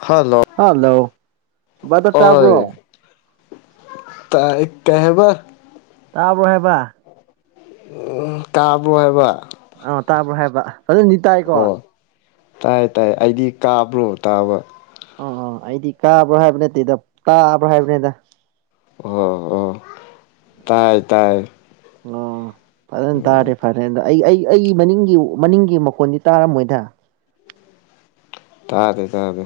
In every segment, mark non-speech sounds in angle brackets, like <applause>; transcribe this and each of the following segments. hello hello ꯑꯣꯏ ꯇꯥꯏ ꯀꯩ ꯍꯥꯏꯕ ꯇꯥꯕ꯭ꯔꯣ ꯍꯥꯏꯕ ꯇꯥꯕ꯭ꯔꯣ ꯍꯥꯏꯕ ꯑ ꯇꯥꯕ꯭ꯔꯣ ꯍꯥꯏꯕ꯭ꯔꯥ ꯐꯖꯟꯗꯤ ꯇꯥꯏꯀꯣ ꯑꯣ ꯇꯥꯏ ꯇꯥꯏ ꯑꯩꯗꯤ ꯀꯥꯕ꯭ꯔꯣ ꯇꯥꯕ ꯑ ꯑ ꯑꯩꯗꯤ ꯀꯥꯕ꯭ꯔꯥ ꯍꯥꯏꯕ ꯅꯠꯇꯦꯗ ꯇꯥꯕ꯭ꯔꯣ ꯍꯥꯏꯕꯅꯤꯗ ꯑꯣ ꯑꯣ ꯇꯥꯏ ꯇꯥꯏ ꯑꯣ ꯐꯖꯟ ꯇꯥꯔꯗꯤ ꯐꯔꯦꯗ ꯑꯩ ꯑꯩ ꯑꯩꯒꯤ ꯃꯅꯤꯡꯒꯤ ꯃꯅꯤꯡꯒꯤ ꯃꯈꯣꯟꯗꯤ ꯇꯥꯔꯝꯃꯣꯏꯗ ꯇꯥꯗꯦ ꯇꯥꯗꯦ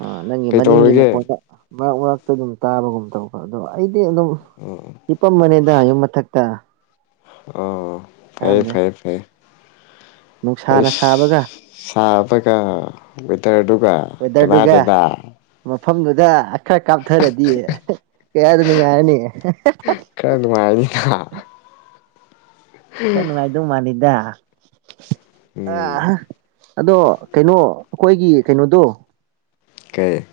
ꯑ ꯅꯪꯒꯤ ꯃꯅꯤꯡꯒꯤ ꯀꯩꯗꯧꯔꯤꯒꯦ ꯃꯈꯣꯟꯗ ꯃꯔꯛ ꯃꯔꯛꯇ ꯑꯗꯨꯝ ꯇꯥꯕꯒꯨꯝ ꯇꯧꯕ ꯑꯗꯣ ꯑꯩ ꯑꯗꯨꯝ ꯍꯤꯄꯝꯕꯅꯤꯗ ꯌꯨꯝ ꯃꯊꯛꯇ ꯑꯣ ꯐꯩꯌꯦ ꯀꯥꯟꯗꯦ ꯐꯩꯌꯦ ꯐꯩꯌꯦ ꯅꯨꯡꯁꯥꯅ ꯁꯥꯕꯒ ꯁꯥꯕꯒ ꯋꯤꯇꯔꯗꯨꯒ ꯋꯦꯗꯔꯗꯨꯒ ꯀꯅꯥꯗꯦꯗ ꯃꯐꯝꯗꯨꯗ ꯈꯔ ꯀꯥꯞꯊꯔꯗꯤ ꯀꯌꯥꯗ ꯅꯨꯨꯡꯉꯥꯏꯔꯅꯤ ꯍꯥ ꯈꯔ ꯅꯨꯡꯉꯥꯏꯗꯣ ꯃꯥꯜꯂꯤꯗ ꯑ ꯎꯝ ꯑꯗꯣ ꯀꯩꯅꯣ ꯑꯩꯈꯣꯏꯒꯤ ꯀꯩꯅꯣꯗꯣ ꯀꯩ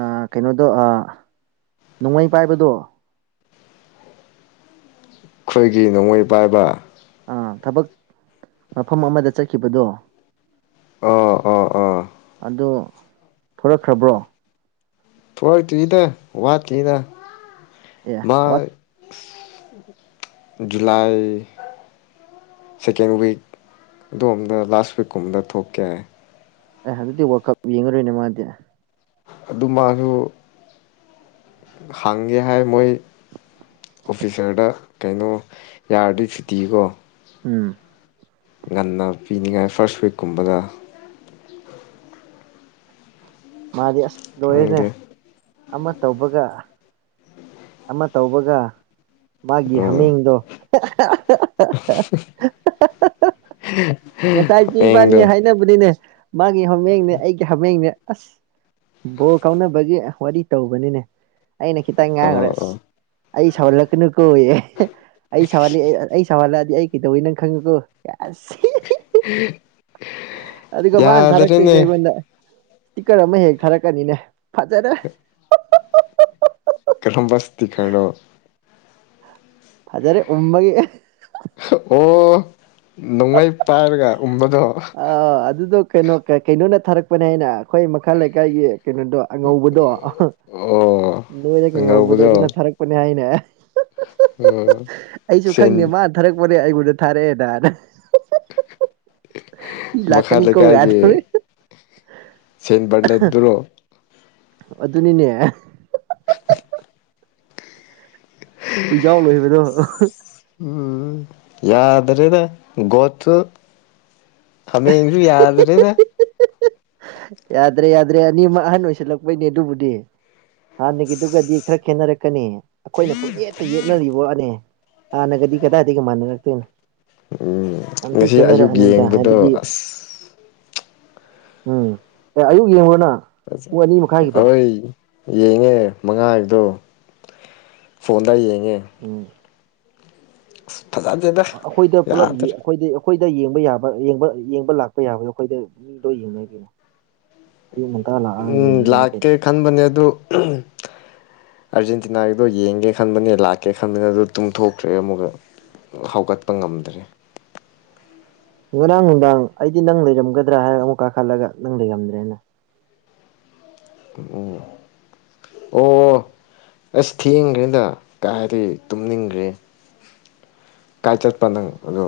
ꯑ ꯀꯩꯅꯣꯗꯣ ꯅꯣꯡꯃꯩ ꯄꯥꯏꯕꯗꯣ ꯑꯩꯈꯣꯏꯒꯤ ꯅꯣꯡꯃꯩ ꯄꯥꯏꯕ ꯑꯥ ꯊꯕꯛ ꯃꯐꯝ ꯑꯃꯗ ꯆꯠꯈꯤꯕꯗꯣ ꯑꯥ ꯑꯥ ꯑꯥ ꯑꯗꯣ ꯊꯣꯔꯛꯈ꯭ꯔꯕ꯭ꯔꯣ ꯊꯣꯔꯛꯇ꯭ꯔꯤꯗ ꯋꯥꯠꯈꯤꯅꯤꯗ ꯑꯦ ꯋꯥꯠ ꯖꯨꯂꯥꯏ ꯁꯦꯀꯦꯟ ꯋꯤꯛ ꯑꯗꯣꯝꯗ ꯂꯥꯁ ꯋꯤꯛꯇ ꯊꯣꯛꯀꯦ ꯍꯥꯏꯌꯦ ꯑꯦ ꯑꯗꯨꯗꯤ ꯋꯥꯜꯀꯞ ꯌꯦꯡꯉꯔꯣꯏꯅꯦ ꯃꯥꯗꯤ ꯑꯗꯨ ꯃꯥꯁꯨ ꯍꯪꯒꯦ ꯍꯥꯏ ꯃꯣꯏ ꯑꯣꯐꯤꯁꯔꯗ ꯀꯩꯅꯣ ꯌꯥꯔꯗꯤ ꯁꯨꯇꯤ ꯀꯣ ꯎꯝ ꯉꯟꯅ ꯄꯤꯅꯤꯉꯥꯏ ꯐꯥꯔꯁ ꯋꯤꯛꯀꯨꯝꯕꯒ ꯃꯥꯗꯤ ꯑꯁ ꯂꯣꯏꯔꯦꯅꯦ ꯈꯪꯗꯦ ꯑꯃ ꯇꯧꯕꯒ ꯑꯃ ꯇꯧꯕꯒ ꯃꯥꯒꯤ ꯎꯝ ꯍꯥꯃꯦꯡꯗꯣ <unintelligible> ꯉꯁꯥꯏꯁꯨ ꯏꯕꯥꯅꯤ ꯍꯌꯦꯡꯗꯣ ꯍꯥꯏꯅꯕꯅꯤꯅꯦ ꯃꯥꯒꯤ ꯍꯥꯃꯦꯡꯅꯦ ꯑꯩꯒꯤ ꯍꯥꯃꯦꯡꯅꯦ ꯑꯁ ꯕꯣ ꯀꯥꯎꯅꯕꯒꯤ ꯋꯥꯔꯤ ꯇꯧꯕꯅꯤꯅꯦ ꯑꯩꯅ ꯈꯤꯇꯪ ꯑꯣ ꯉꯥꯡꯈꯨꯔꯦ ꯑꯁ ꯑꯣ ꯑꯩ ꯁꯧꯍꯜꯂꯛꯀꯅꯨ ꯀꯣ ꯑꯩ ꯁꯥꯎꯍꯜꯂꯛꯦ ꯁꯋꯥꯜꯂꯛꯑꯗꯤ ꯑꯩ ꯀꯩꯗꯧꯋꯤ ꯅꯪ ꯈꯪꯉꯨꯀꯣ ꯑꯁ ꯑꯗꯨꯒ ꯃꯥꯅ ꯌꯥꯗꯔꯦꯅꯦ ꯊꯥꯔꯛꯇꯣꯏꯁꯦ ꯑꯩꯉꯣꯟꯗ ꯏꯁꯇꯤꯀꯔ ꯑꯃ ꯍꯦꯛ ꯊꯥꯔꯛꯀꯅꯤꯅꯦ ꯐꯖꯔꯦ ꯀꯔꯝꯕ ꯏꯁꯇꯤꯀꯔꯅꯣ ꯐꯖꯔꯦ ꯎꯃꯒꯤꯦ ꯑꯣ ꯅꯣꯡꯃꯩ ꯄꯥꯏꯔꯒ ꯎꯕꯗꯣ ꯑꯥ ꯑꯗꯨꯗꯣ ꯀꯩꯅꯣ ꯀꯩꯅꯣꯅ ꯊꯥꯔꯛꯄꯅꯦ ꯍꯥꯏꯅ ꯑꯩꯈꯣꯏ ꯃꯈꯥ ꯂꯩꯀꯥꯏꯒꯤ ꯀꯩꯅꯣꯗꯣ ꯑꯉꯧꯕꯗꯣ ꯑꯣ ꯅꯣꯏꯗ ꯑꯉꯧꯕꯗꯣ ꯑꯗꯨꯅ ꯊꯥꯔꯛꯄꯅꯦ ꯍꯥꯏꯅꯦ ꯑꯦ ꯎꯝ ꯑꯩꯁꯨ ꯁꯦꯟ ꯈꯪꯗꯦ ꯃꯥꯅ ꯊꯥꯔꯛꯄꯅꯦ ꯑꯩꯉꯣꯟꯗ ꯊꯥꯔꯛꯑꯦꯅꯅ ꯁꯤ ꯂꯥꯛꯀꯅꯤ ꯀꯣ ꯌꯥꯗꯔ ꯁꯦꯟꯦꯟ ꯔꯅꯦꯠ꯭ꯔꯣ ꯑꯗꯨ ꯑꯗꯨꯅꯤꯅꯦ ꯑꯩꯣꯏ ꯌꯥꯎ ꯂꯣꯏꯕꯗꯣ ꯎꯝ ꯌꯥꯗ꯭ꯔꯗ ꯒꯣꯠꯇ ꯑꯃꯁꯨ ꯌꯥꯗꯔꯦꯗ ꯌꯥꯗ꯭ꯔꯦ ꯌꯥꯗ꯭ꯔꯦ ꯑꯅꯤꯃꯛ ꯑꯍꯟ ꯑꯣꯏꯁꯤꯜꯂꯛꯄꯩꯅꯦ ꯑꯗꯨꯕꯨꯗꯤ ꯍꯥꯟꯅꯒꯤꯗꯨꯒꯗꯤ ꯈꯔ ꯈꯦꯠꯅꯔꯛꯀꯅꯤ ꯑꯩꯈꯣꯏꯅ ꯄꯨꯡꯌꯦꯠꯇ ꯌꯦꯛꯅꯔꯤꯕꯣꯅꯦ ꯑꯥꯅꯒꯗꯤ ꯀꯗꯥꯇ ꯀ ꯃꯥꯅ ꯂꯥꯛꯇꯅ ꯎꯝ ꯌꯥꯝ ꯊꯤ ꯉꯁꯤ ꯑꯌꯨꯛ ꯈꯦꯠꯅꯔꯛꯑꯅꯤꯗ ꯍꯥꯏꯕꯗꯤ ꯌꯦꯡꯕꯗꯣ ꯑꯁ ꯎꯝ ꯑꯦ ꯑꯌꯨꯛ ꯌꯦꯡꯉꯨꯔꯅ ꯐꯖ ꯑꯩꯣꯏ ꯌꯦꯡꯉꯦ ꯃꯉꯥꯗꯣ ꯐꯣꯟꯗ ꯍ ꯎꯝ <unintelligible> ꯑꯩꯈꯣꯏꯗ ꯄꯨꯂꯞ ꯌꯦ ꯌꯥꯗ꯭ꯔꯦ ꯑꯩꯈꯣꯏꯗ ꯑꯩꯈꯣꯏꯗ ꯌꯦꯡꯕ ꯌꯥꯕ ꯌꯦꯡꯕ ꯌꯦꯡꯕ ꯂꯥꯛꯄ ꯌꯥꯕꯗꯣ ꯑꯩꯈꯣꯏꯗ ꯃꯤꯗꯣ ꯌꯦꯡꯅꯩ ꯀꯩꯅꯣ ꯑꯌꯨꯛ ꯉꯟꯇꯥ ꯂꯥꯛꯑꯒ ꯎꯝ ꯌꯦꯡꯉꯤꯒꯤꯅ ꯂꯥꯛꯀꯦ ꯀꯩꯅꯣ ꯈꯟꯕꯅꯦ ꯑꯗꯨ ꯑꯥꯔꯖꯦꯟꯇꯤꯅꯥꯒꯤꯗꯣ ꯌꯦꯡꯒꯦ ꯈꯟꯕꯅꯦ ꯂꯥꯛꯀꯦ ꯈꯟꯕꯅꯦ ꯑꯗꯨ ꯇꯨꯡꯊꯣꯛꯇ꯭ꯔꯦ ꯑꯃꯨꯛꯀ ꯍꯧꯒꯠꯄ ꯉꯝꯗ꯭ꯔꯦ ꯉꯔꯥꯡ ꯅꯨꯡꯗꯥꯡ ꯑꯩꯗꯤ ꯅꯪ ꯂꯩꯔꯝꯒꯗ꯭ꯔꯥ ꯍꯥꯏꯔꯒ ꯑꯃꯨꯛ ꯀꯥꯈꯠꯂꯒ ꯅꯪ ꯂꯩꯔꯝꯗ꯭ꯔꯦꯅ ꯑꯣ ꯑꯣ ꯑꯁ ꯊꯦꯡꯈ꯭ꯔꯦꯗ ꯀꯥꯏꯗꯤ ꯇꯨꯝꯅꯤꯡꯈ꯭ꯔꯦ ꯀꯥꯏ ꯆꯠꯄ ꯅꯪ ꯑꯗꯣ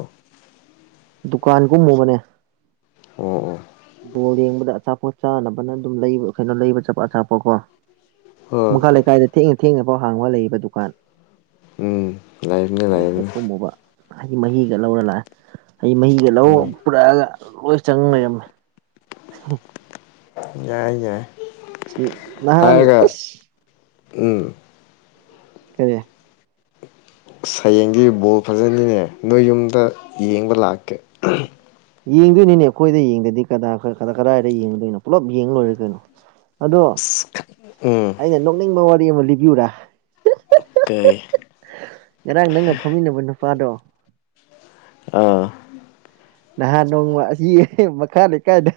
ꯗꯨꯀꯥꯟꯒꯨꯝꯃꯨꯕꯅꯦ ꯑꯣ ꯑꯣ ꯕꯣꯜ ꯌꯦꯡꯕꯗ ꯑꯆꯥꯄꯣꯠ ꯆꯥꯅꯕꯅ ꯑꯗꯨꯝ ꯂꯩꯕ ꯀꯩꯅꯣ ꯂꯩꯕ ꯆꯠꯄ ꯑꯆꯥꯄꯣꯀꯣ ꯍꯣꯏ ꯃꯈꯥ ꯂꯩꯀꯥꯏꯗ ꯊꯦꯡꯅ ꯊꯦꯡꯅ ꯐꯥꯎ ꯍꯥꯡꯕ ꯂꯩꯕ ꯗꯨꯀꯥꯟ ꯎꯝ ꯂꯩꯕꯅꯤ ꯂꯩꯕꯅꯤ ꯈꯨꯝꯃꯨꯕ ꯍꯥꯏꯗꯤ ꯃꯍꯤꯒ ꯂꯧꯔ ꯂꯥꯛꯑꯦ ꯑꯩ ꯃꯍꯤꯒ ꯂꯧ ꯎꯝ ꯄꯨꯔꯛꯑꯒ ꯂꯣꯏ ꯆꯪ ꯂꯩꯔꯝꯃꯦ ꯌꯥꯏꯏ ꯌꯥꯏ ꯅꯍꯥꯟ ꯍꯥꯏꯔꯒ ꯎꯝ ꯀꯔꯤꯦ ꯁꯌꯦꯡꯒꯤ ꯕꯣꯜ ꯐꯖꯅꯤꯅꯦ ꯅꯣꯏ ꯌꯨꯝꯗ ꯌꯦꯡꯕ ꯂꯥꯛꯀꯦ ꯌꯦꯡꯗꯣꯏꯅꯤꯅꯦ ꯑꯩꯈꯣꯏꯗ ꯌꯦꯡꯗꯗꯤ ꯀꯗꯥꯗꯥ ꯀꯗꯥꯏꯗ ꯌꯦꯡꯗꯣꯏꯅꯣ ꯄꯨꯂꯞ ꯌꯦꯡ ꯂꯣꯏꯔꯦ ꯀꯩꯅꯣ ꯑꯗꯣ ꯑꯁ ꯎꯝ ꯑꯩꯅ ꯅꯣꯛꯅꯤꯡꯕ ꯋꯥꯔꯤ ꯑꯃ ꯂꯤꯕꯤꯌꯨꯨꯔꯥ ꯀꯩ ꯉꯔꯥꯡ ꯅꯪꯒ ꯐꯝꯃꯤꯟꯅꯕ ꯅꯨꯄꯥꯗꯣ ꯑꯥ ꯅꯍꯥꯟ ꯅꯣꯡꯃ ꯑꯁꯤ ꯃꯈꯥ ꯂꯩꯀꯥꯏꯗ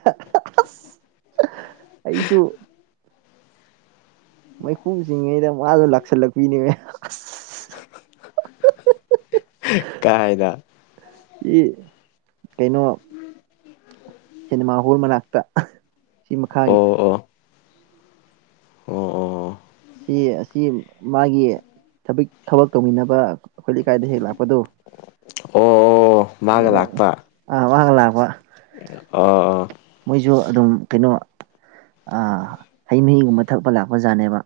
ꯑꯁ ꯑꯩꯁꯨ ꯃꯩꯈꯨ ꯆꯤꯡꯉꯩꯗ ꯃꯥꯗꯣ ꯂꯥꯛꯁꯜꯂꯛꯄꯤꯅꯦꯅꯦ ꯀꯥꯏꯗ ꯏ ꯀꯩꯅꯣ ꯁꯤꯅꯦꯃꯥ ꯍꯣꯜ ꯃꯅꯥꯛꯇ ꯁꯤ ꯃꯈꯥꯒꯤ ꯑꯣ ꯑꯣ ꯑꯣ ꯑꯣ ꯁꯤ ꯑꯁꯤ ꯃꯥꯒꯤ ꯊꯛ ꯊꯕꯛ ꯇꯧꯃꯤꯟꯅꯕ ꯑꯩꯈꯣꯏ ꯂꯩꯀꯥꯏꯗ ꯍꯦꯛ ꯂꯥꯛꯄꯗꯣ ꯑꯣ ꯑꯣ ꯒ ꯑꯗꯨꯒ ꯂꯥꯛꯄ ꯑꯥ ꯃꯥꯒ ꯂꯥꯛꯄ ꯑ ꯑ ꯃꯣꯏꯁꯨ ꯑꯗꯨꯝ ꯀꯩꯅꯣ ꯑ ꯍꯩ ꯃꯍꯤꯒꯨꯝꯕ ꯊꯛꯄ ꯂꯥꯛꯄ ꯖꯥꯠꯅꯦꯕ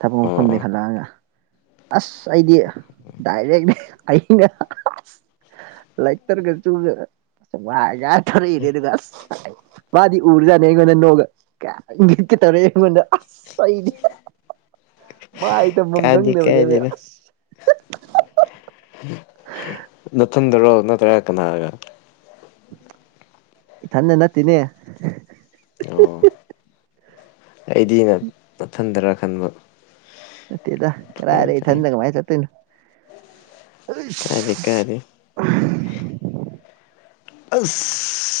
ꯊꯕꯛ ꯑꯣ ꯑꯣ ꯃꯐꯝꯗꯒꯤ ꯍꯜꯂꯛꯑꯒ ꯑꯁ ꯑꯩꯗꯤ ꯗꯥꯏꯔꯦꯛꯂꯤ ꯑꯩꯅ ꯂꯩꯇꯔꯒ ꯆꯨꯗ ꯀꯥꯟ ꯔ ꯏꯔꯦ ꯑꯗꯨꯒꯒꯁ ꯃꯥꯗꯤ ꯎꯔꯖꯥꯅ ꯑꯩꯉꯣꯟꯗ ꯅꯣꯡꯒ ꯀꯠ ꯀꯦ ꯇꯧꯔꯦ ꯑꯩꯉꯣꯟꯗ ꯑꯁꯗꯤ ꯃꯥꯏ ꯇꯝꯐꯝ ꯀꯥꯏꯗꯦ ꯈꯪꯗꯕꯅꯦꯅꯦ ꯀꯥꯏꯗꯦꯗ ꯑꯁ ꯅꯊꯟꯗꯔꯣ ꯅꯠꯇ꯭ꯔꯥ ꯀꯅꯥꯒ ꯊꯅ ꯅꯠꯇꯅꯦ ꯑꯣ ꯑꯩꯗꯤ ꯑꯩꯅ ꯃꯊꯟꯊꯔ ꯈꯟꯕ ꯠꯇꯦꯗ ꯐꯩ ꯀꯔꯥꯏꯔꯦ ꯐꯩ ꯊꯟꯗꯒ ꯃꯥꯥꯏ ꯆꯠ ꯇꯣꯏꯅ ꯀꯥꯏꯗꯦ ꯀꯥꯏꯗꯦ ꯑ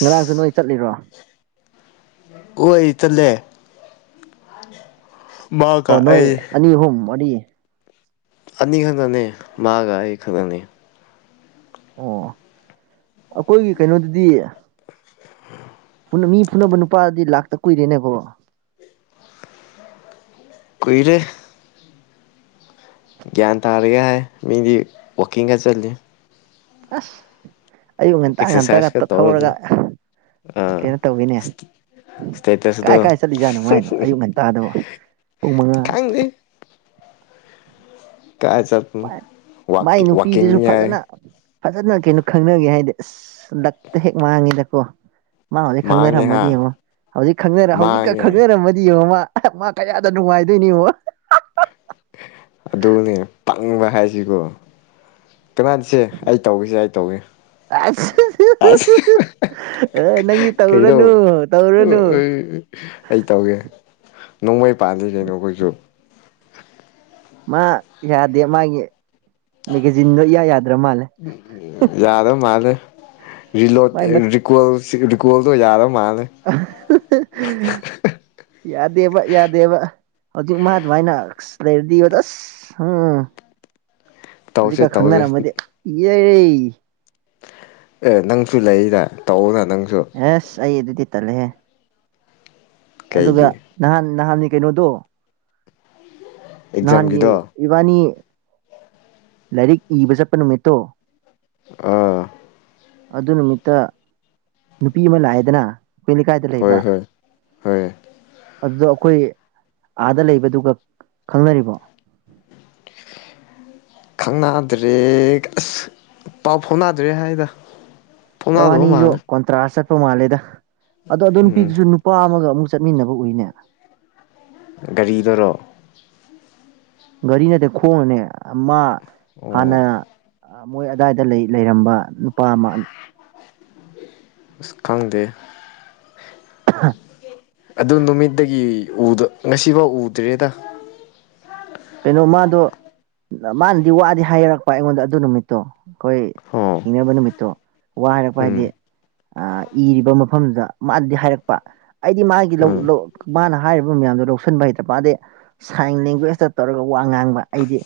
ꯉꯔꯥꯡꯁꯨ ꯅꯣꯏ ꯆꯠꯂꯤꯔꯣ ꯑꯣꯏ ꯇꯂꯦ ꯑꯣ ꯅꯣꯏ ꯑꯩ ꯑꯅꯤ ꯑꯍꯨꯝ ꯃꯅꯤ ꯑꯅꯤ ꯈꯛꯅꯅꯤ ꯃꯥꯒ ꯑꯩ ꯈꯪꯅꯅꯤ ꯑꯣ ꯑꯩꯈꯣꯏꯒꯤ ꯀꯩꯅꯣꯗꯗꯤ ꯃꯤ ꯐꯨꯅꯕ ꯅꯨꯄꯥꯗꯨꯗꯤ ꯂꯥꯛꯇ ꯀꯨꯏꯔꯦꯅꯦꯀꯣ ꯀꯨꯏꯔꯦ ꯒꯌꯥꯟ ꯇꯥꯔꯒ ꯍꯥꯏ ꯃꯤꯗꯤ ꯋꯥꯀꯤꯡ ꯀ ꯆꯜꯂꯤ ꯑꯁ ꯑꯌꯨꯛ ꯉꯟꯇꯥ ꯉꯟꯇ ꯑꯦꯛꯁꯔꯁꯥꯏꯁꯀ ꯉꯇ ꯇꯧꯔꯗꯤ ꯊꯧꯔꯒ ꯑꯥ ꯀꯩꯅꯣ ꯇꯧꯒꯅꯦ ꯀꯥꯏ ꯏꯁꯇꯦꯇꯁꯇꯣ ꯀꯥꯏ ꯆꯠꯂꯤꯖꯥꯠꯅꯣꯉꯥꯏꯅꯣ ꯑꯌꯨꯛ ꯉꯟꯇꯥꯗꯕ ꯄꯨꯡ ꯃꯉꯥ ꯈꯪꯗꯦ ꯀꯥꯏ ꯆꯠꯄꯅꯣ ꯃꯥꯏ ꯋꯥꯛꯀꯤꯡ ꯅꯨꯄꯤꯗꯨꯁꯨ ꯋꯥꯛꯀꯤꯡꯅꯤ ꯐꯖꯅ ꯍꯥꯏ ꯐꯖꯅ ꯀꯩꯅꯣ ꯈꯪꯅꯒꯦ ꯍꯥꯏꯗꯤ ꯑꯁ ꯂꯛꯇ ꯍꯦꯛ ꯃꯥꯡꯉꯤꯗꯀꯣ ꯃꯥ ꯍꯧꯖꯤꯛ ꯃꯥꯡꯉꯦ ꯍꯥ ꯈꯪꯅꯔꯝꯃꯗꯤ ꯌꯦꯡꯉꯣ ꯍꯧꯖꯤꯛ ꯈꯪꯅꯔ ꯍꯧꯖꯤꯛꯀ ꯃꯥꯡꯉꯦ ꯈꯪꯅꯔꯝꯃꯗꯤ ꯌꯦꯡꯉꯣ ꯃꯥ ꯃꯥ ꯀꯌꯥꯗ ꯅꯨꯡꯉꯥꯏꯗꯣꯏꯅꯤꯕꯣ ꯑꯗꯨꯅꯦ ꯇꯪꯕ ꯍꯥꯏꯁꯤꯀꯣ ꯀꯃꯅꯁꯤ ꯑꯩ ꯇꯧꯏꯁꯦ ꯑꯩ ꯇꯧꯏ ꯑꯁ ꯑꯁ ꯑꯦ ꯅꯪꯗꯤ ꯀꯩꯅꯣ ꯇꯧꯔꯨꯔꯅꯨ ꯇꯧꯔꯨꯔꯅꯨ ꯑꯩ ꯇꯧꯒꯦ ꯅꯣꯡꯃꯩ ꯄꯥꯜꯂꯤ ꯀꯩꯅꯣꯈꯣꯏꯁꯨ ꯃꯥ ꯌꯥꯗꯦ ꯃꯥꯒꯤ ꯃꯦꯒꯥꯖꯤꯟꯗꯣ ꯏꯌꯥ ꯌꯥꯗꯦ ꯌꯥꯗꯣ ꯃꯥꯏ ꯃꯠ ꯃꯥꯂꯂꯣꯀꯜ ꯀꯣꯜꯗꯣ ꯌꯥꯥꯗ ꯑꯃ ꯌꯥꯗꯦꯕ ꯌꯥꯗꯦꯕ ꯍꯧꯖꯤꯛ ꯃꯥꯗꯚꯥꯏꯅ ꯂꯩꯔꯗꯤꯣ ꯇꯁ ꯎꯝ ꯇꯧꯁꯦ ꯍꯧꯖꯤꯛꯀ ꯇꯧꯁꯦ ꯈꯪꯅꯔꯝꯃꯗꯤ ꯏ ꯑꯦ ꯅꯪꯁꯨ ꯂꯩꯗ ꯇꯧꯅ ꯑꯦꯁ ꯑꯩ ꯑꯗꯨꯗꯤ ꯇꯠꯂꯦꯍꯦ ꯑꯗꯨꯒ ꯀꯩꯒꯤ ꯅꯍꯥꯟ ꯅꯍꯥꯟꯅꯤ ꯀꯩꯅꯣꯗꯣ ꯅꯍꯥꯟꯒꯤ ꯑꯦꯛꯖꯥꯝꯒꯤꯗꯣ ꯏꯕꯥꯅꯤ ꯂꯥꯏꯔꯤꯛ ꯏꯕ ꯆꯠꯄ ꯅꯨꯃꯤꯠꯇꯣ ꯑꯥ ꯑꯗꯨ ꯅꯨꯃꯤꯠꯇ ꯅꯨꯄꯤ ꯑꯃ ꯂꯥꯛꯑꯦꯗꯅ ꯂꯩꯀꯥꯏꯗ ꯍꯣꯏ ꯍꯣꯏ ꯍꯣꯏ ꯑꯗꯨꯗꯣ ꯑꯩꯈꯣꯏ ꯑꯥꯗ ꯂꯩꯕꯗꯨꯒ ꯈꯪꯅꯔꯤꯕꯣ ꯈꯪꯅꯗ꯭ꯔꯦ ꯑꯁ ꯄꯥꯎ ꯐꯥꯎꯅꯗ꯭ꯔꯦ ꯍꯥꯏꯗ ꯐꯥꯎꯅꯗꯕ ꯕꯥꯅꯤꯁꯨ ꯃꯥꯜꯂꯦ ꯀꯨꯟꯇ꯭ꯔꯥ ꯆꯠꯄ ꯃꯥꯜꯂꯦꯗ ꯑꯗꯣ ꯑꯗꯨ ꯎꯝ ꯅꯨꯄꯤꯗꯨꯁꯨ ꯅꯨꯄꯥ ꯑꯃꯒ ꯑꯃꯨꯛ ꯆꯠꯃꯤꯟꯅꯕ ꯎꯏꯅꯦ ꯒꯥꯔꯤꯗꯔꯣ ꯒꯥꯔꯤ ꯅꯠꯇꯦ ꯈꯣꯡꯕꯅꯦ ꯃꯥ ꯑꯣ ꯍꯥꯟꯅ ꯃꯣꯏ ꯑꯗꯨꯗꯥꯏꯗ ꯂꯩ ꯂꯩꯔꯝꯕ ꯅꯨꯄꯥ ꯑꯃ ꯈꯪꯗ ꯍꯥ ꯑꯗꯨ ꯅꯨꯃꯤꯠꯇꯗꯒꯤ ꯉꯁꯤꯐꯥꯎ ꯎꯗ꯭ꯔꯦꯗ ꯀꯩꯅꯣ ꯃꯥꯗꯣ ꯃꯥꯅꯗꯤ ꯋꯥꯗꯤ ꯍꯥꯏꯔꯛꯄ ꯑꯩꯉꯣꯟꯗ ꯑꯗꯨ ꯅꯨꯃꯤꯠꯇꯣ ꯑꯩꯈꯣꯏ ꯑꯣ ꯊꯤꯡꯅꯕ ꯅꯨꯃꯤꯠꯇꯣ ꯋꯥ ꯍꯥꯏꯔꯛꯄ ꯎꯝ ꯍꯥꯏꯗꯤ ꯏꯔꯤꯕ ꯃꯐꯝꯗꯨꯗ ꯃꯥꯅꯗꯤ ꯍꯥꯏꯔꯛꯄ ꯑꯩꯗꯤ ꯃꯥꯒꯤ ꯎꯝ ꯃꯥꯅ ꯍꯥꯏꯔꯤꯕ ꯃꯌꯥꯝ ꯂꯧꯁꯤꯟꯕ ꯍꯩꯇꯕ ꯄꯗꯗꯤ ꯁꯥꯏꯟ ꯂꯦꯡꯒ꯭ꯋꯦꯖꯇ ꯇꯧꯔꯒ ꯋꯥ ꯉꯥꯡꯕ ꯑꯩꯗꯤ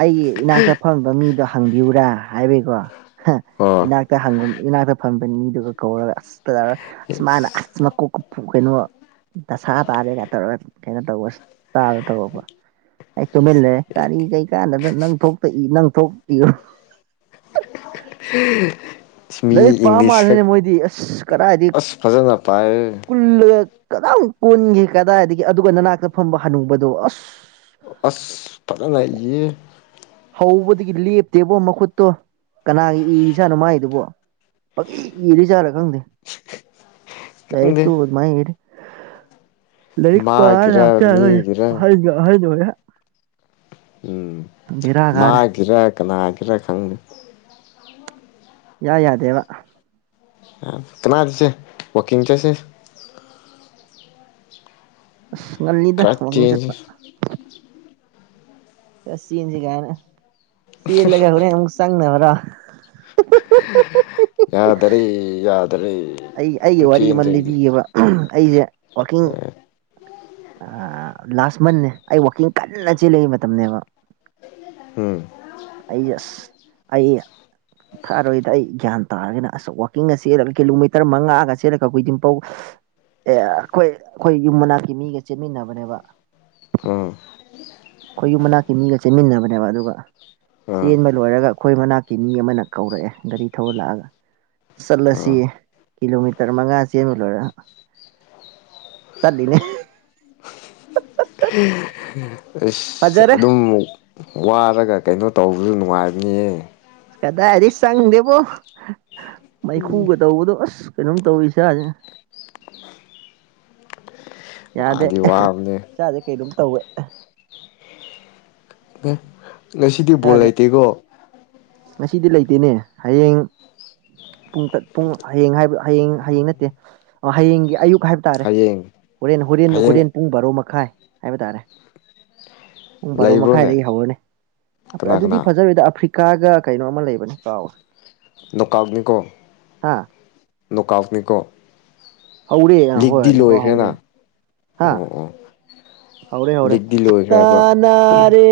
ꯑꯩꯒꯤ ꯏꯅꯥꯛꯇ ꯐꯝꯕ ꯃꯤꯗꯣ ꯍꯪꯕꯤꯌꯨꯨꯔꯥ ꯍꯥꯏꯕꯒꯤꯀꯣ ꯑꯣ ꯏꯅꯥꯛꯇ ꯍꯪꯕ ꯏꯅꯥꯛꯇ ꯐꯝꯕ ꯃꯤꯗꯨꯒ ꯀꯧꯔꯒ ꯑꯁꯇ ꯆꯃꯥꯟ ꯀ ꯀꯩꯅꯣ ꯗꯁꯥ ꯇꯥꯔꯦꯒ ꯇꯧꯔꯒ ꯀꯩꯅꯣ ꯇꯧꯕ ꯇꯥꯗ ꯇꯧꯔꯛꯄ ꯑꯩ ꯇꯨꯝꯃꯤꯜꯂꯦ ꯀꯔꯤ ꯀꯩꯀꯥꯟꯗꯗ ꯅꯪ ꯊꯣꯛꯇ ꯅꯪ ꯊꯣꯛ ꯍꯝ ꯂꯥꯏꯔꯤꯛ ꯄꯥꯝ ꯃꯥꯜꯂꯦꯅꯦ ꯃꯣꯏꯗꯤ ꯑꯁ ꯀꯗꯥꯏꯗꯤ ꯑꯁ ꯐꯖꯅ ꯄꯑ ꯀꯗꯥ ꯀꯣꯟꯈꯤ ꯀꯗꯥꯏꯗꯒꯤ ꯑꯗꯨꯒ ꯅꯅꯥꯛꯇ ꯐꯝꯕ ꯍꯅꯨꯕꯗꯣ ꯑꯁ ꯐꯔꯉ ꯑꯩ ꯍꯧꯕꯗꯒꯤ ꯂꯦꯞꯇꯦꯕꯣ ꯃꯈꯨꯠꯇꯣ ꯀꯅꯥꯒꯤ ꯏꯔꯤꯖꯥꯠꯅꯣ ꯃꯥꯏꯗꯨꯕꯣ ꯏꯗꯤ ꯆꯂ ꯀꯪꯗ ꯗꯥꯏꯔ ꯈꯪꯗꯦ ꯇꯨ ꯃꯥꯔ ꯂꯛ ꯄ ꯃꯥꯒꯤꯔ ꯂꯥꯛꯇꯥ ꯃꯤꯒꯤꯔ ꯑꯔ ꯎꯝ ꯃꯥꯒꯤꯔ ꯀꯅꯥꯒꯤꯔꯥ ꯈꯪꯅꯦ ꯌꯥ ꯌꯥ ꯗꯦ ꯋꯥ ꯀꯅꯥꯗꯁꯦ ꯋꯥꯀꯤꯡ ꯆꯁꯦ ꯑꯁ ꯉꯜꯂꯤꯗ ꯈꯔ ꯋꯥꯋꯥꯛꯀꯤꯡ ꯆꯦꯟꯁꯤ ꯆꯠꯄ ꯈ ꯆꯦꯟꯁꯤ ꯀꯥꯏꯅ ꯆꯦꯜꯂꯒ ꯍꯣꯔꯦꯟ ꯑꯃꯨꯛ ꯆꯪꯅꯕ꯭ꯔꯥ ꯌꯥꯗꯔꯤ ꯌꯥꯗ ꯑꯩ ꯑꯩꯒꯤ ꯋꯥꯔꯤ ꯑꯃ ꯂꯤꯕꯤꯕ ꯑꯩꯁꯦ ꯋꯥꯋꯥꯛꯀꯤꯡ ꯂꯥꯁ ꯃꯟꯦ ꯑꯩ ꯋꯥꯛꯀꯤꯡ ꯀꯟꯅ ꯆꯦꯜꯜꯂꯤꯛ ꯃꯇꯝꯅꯦꯕ ꯎꯝ ꯑꯁ ꯑ ꯊꯛꯑꯔꯣꯏꯗ ꯑꯩ ꯒ꯭ꯌꯥꯟ ꯇꯥꯔꯒꯅ ꯑꯁ ꯋꯥꯛꯀꯤꯡꯒ ꯆꯦꯜꯂꯒ ꯀꯤꯂꯣꯃꯤꯇꯔ ꯃꯉꯥꯒ ꯆꯦꯜꯂꯒ ꯀꯈꯏꯗꯤꯝꯄꯧ ꯑꯦ ꯑꯩꯈꯣꯏ ꯑꯩꯈꯣꯏ ꯌꯨꯝ ꯃꯅꯥꯛꯀꯤ ꯃꯤꯒ ꯆꯦꯟꯃꯤꯟꯅꯕꯅꯦꯕ ꯎꯝ ꯑꯩꯈꯣꯏ ꯌꯨꯝ ꯃꯅꯥꯛꯀꯤ ꯃꯤꯒ ꯆꯦꯟꯃꯤꯟꯅꯕꯅꯦꯕ ꯑꯗꯨꯒ ꯎꯝ ꯆꯦꯟꯕ ꯂꯣꯏꯔꯒ ꯑꯩꯈꯣꯏ ꯃꯅꯥꯛꯀꯤ ꯃꯤ ꯑꯃꯅ ꯀꯧꯔꯛꯑꯦ ꯒꯥꯔꯤ ꯊꯧꯔꯂꯛꯑꯒ ꯆꯠꯂꯁꯤ ꯎꯝ ꯀꯤꯂꯣꯃꯤꯇꯔ ꯃꯉꯥ ꯆꯦꯟꯕ ꯂꯣꯏꯔ ꯆꯠꯂꯤꯅꯦ ꯑꯩꯁ ꯐꯖꯔꯦ ꯑꯗꯨꯝ ꯋꯥꯔꯒ ꯀꯩꯅꯣ ꯇꯧꯕꯁꯨ ꯅꯨꯡꯉꯥꯏꯕꯅꯤꯌꯦ ꯀꯗꯥꯏꯗꯩ ꯆꯪꯗꯦꯕꯣ ꯃꯩꯈꯨꯒ ꯇꯧꯕꯗꯣ ꯑꯁ ꯀꯩꯅꯣꯝ ꯇꯧꯋꯤ ꯏꯁꯥꯁꯦ ꯌꯥꯗꯦ ꯋꯥꯗꯤ ꯋꯥꯕꯅꯦ ꯆꯥꯁꯦ ꯀꯩꯅꯣꯝ ꯇꯧꯋꯦ ꯑꯦ ꯉꯁꯤꯗꯤ ꯕꯣꯜ ꯏꯁꯥꯁꯦ ꯂꯩꯇꯦꯀꯣ ꯉꯁꯤꯗꯤ ꯂꯩꯇꯦꯅꯦ ꯍꯌꯦꯡ ꯄꯨꯡ ꯄꯨꯡ ꯍꯌꯦꯡ ꯍꯥꯏꯕ ꯍꯌꯦꯡ ꯍꯌꯦꯡ ꯅꯠꯇꯦ ꯍꯌꯦꯡꯒꯤ ꯑꯌꯨꯛ ꯍꯥꯏ ꯍꯥꯏ ꯇꯥꯔꯦ ꯍꯌꯦꯡ ꯍꯣꯔꯦꯟ ꯍꯣꯔꯦꯟ ꯍꯌꯦꯡ ꯍꯣꯔꯦꯟ ꯄꯨꯡ ꯕꯥꯔꯣ ꯃꯈꯥꯏ ꯍꯥꯏꯕ ꯇꯥꯔꯦ ꯄꯨꯡ ꯕꯥꯔꯣ ꯂꯩꯕ꯭ꯔꯣꯅꯦ ꯃꯈꯥꯏꯗꯒꯤ ꯍꯧꯔꯅꯤ ꯀꯅꯥ ꯑꯗꯨꯗꯤ ꯀꯅꯥ ꯐꯖꯔꯣꯏꯗ ꯑꯐ꯭ꯔꯤꯀꯥ ꯀꯥꯒ ꯀꯩꯅꯣ ꯑꯃ ꯂꯩꯕꯅꯤ ꯀꯥꯎꯔꯦ ꯅꯣꯀꯥꯛꯅꯤꯀꯣ ꯅꯧꯀꯜꯅꯤꯀꯣ ꯍꯧꯔꯦ ꯍꯣꯏ ꯑꯃꯨꯛꯀ ꯍꯧꯔꯦ ꯍꯥ ꯑꯣ ꯑꯣ ꯍꯧꯔꯦ ꯍꯧꯔꯦ ꯂꯤꯛꯇꯤ ꯂꯣꯏꯈ꯭ꯔꯦꯕ ꯇꯅꯔꯦ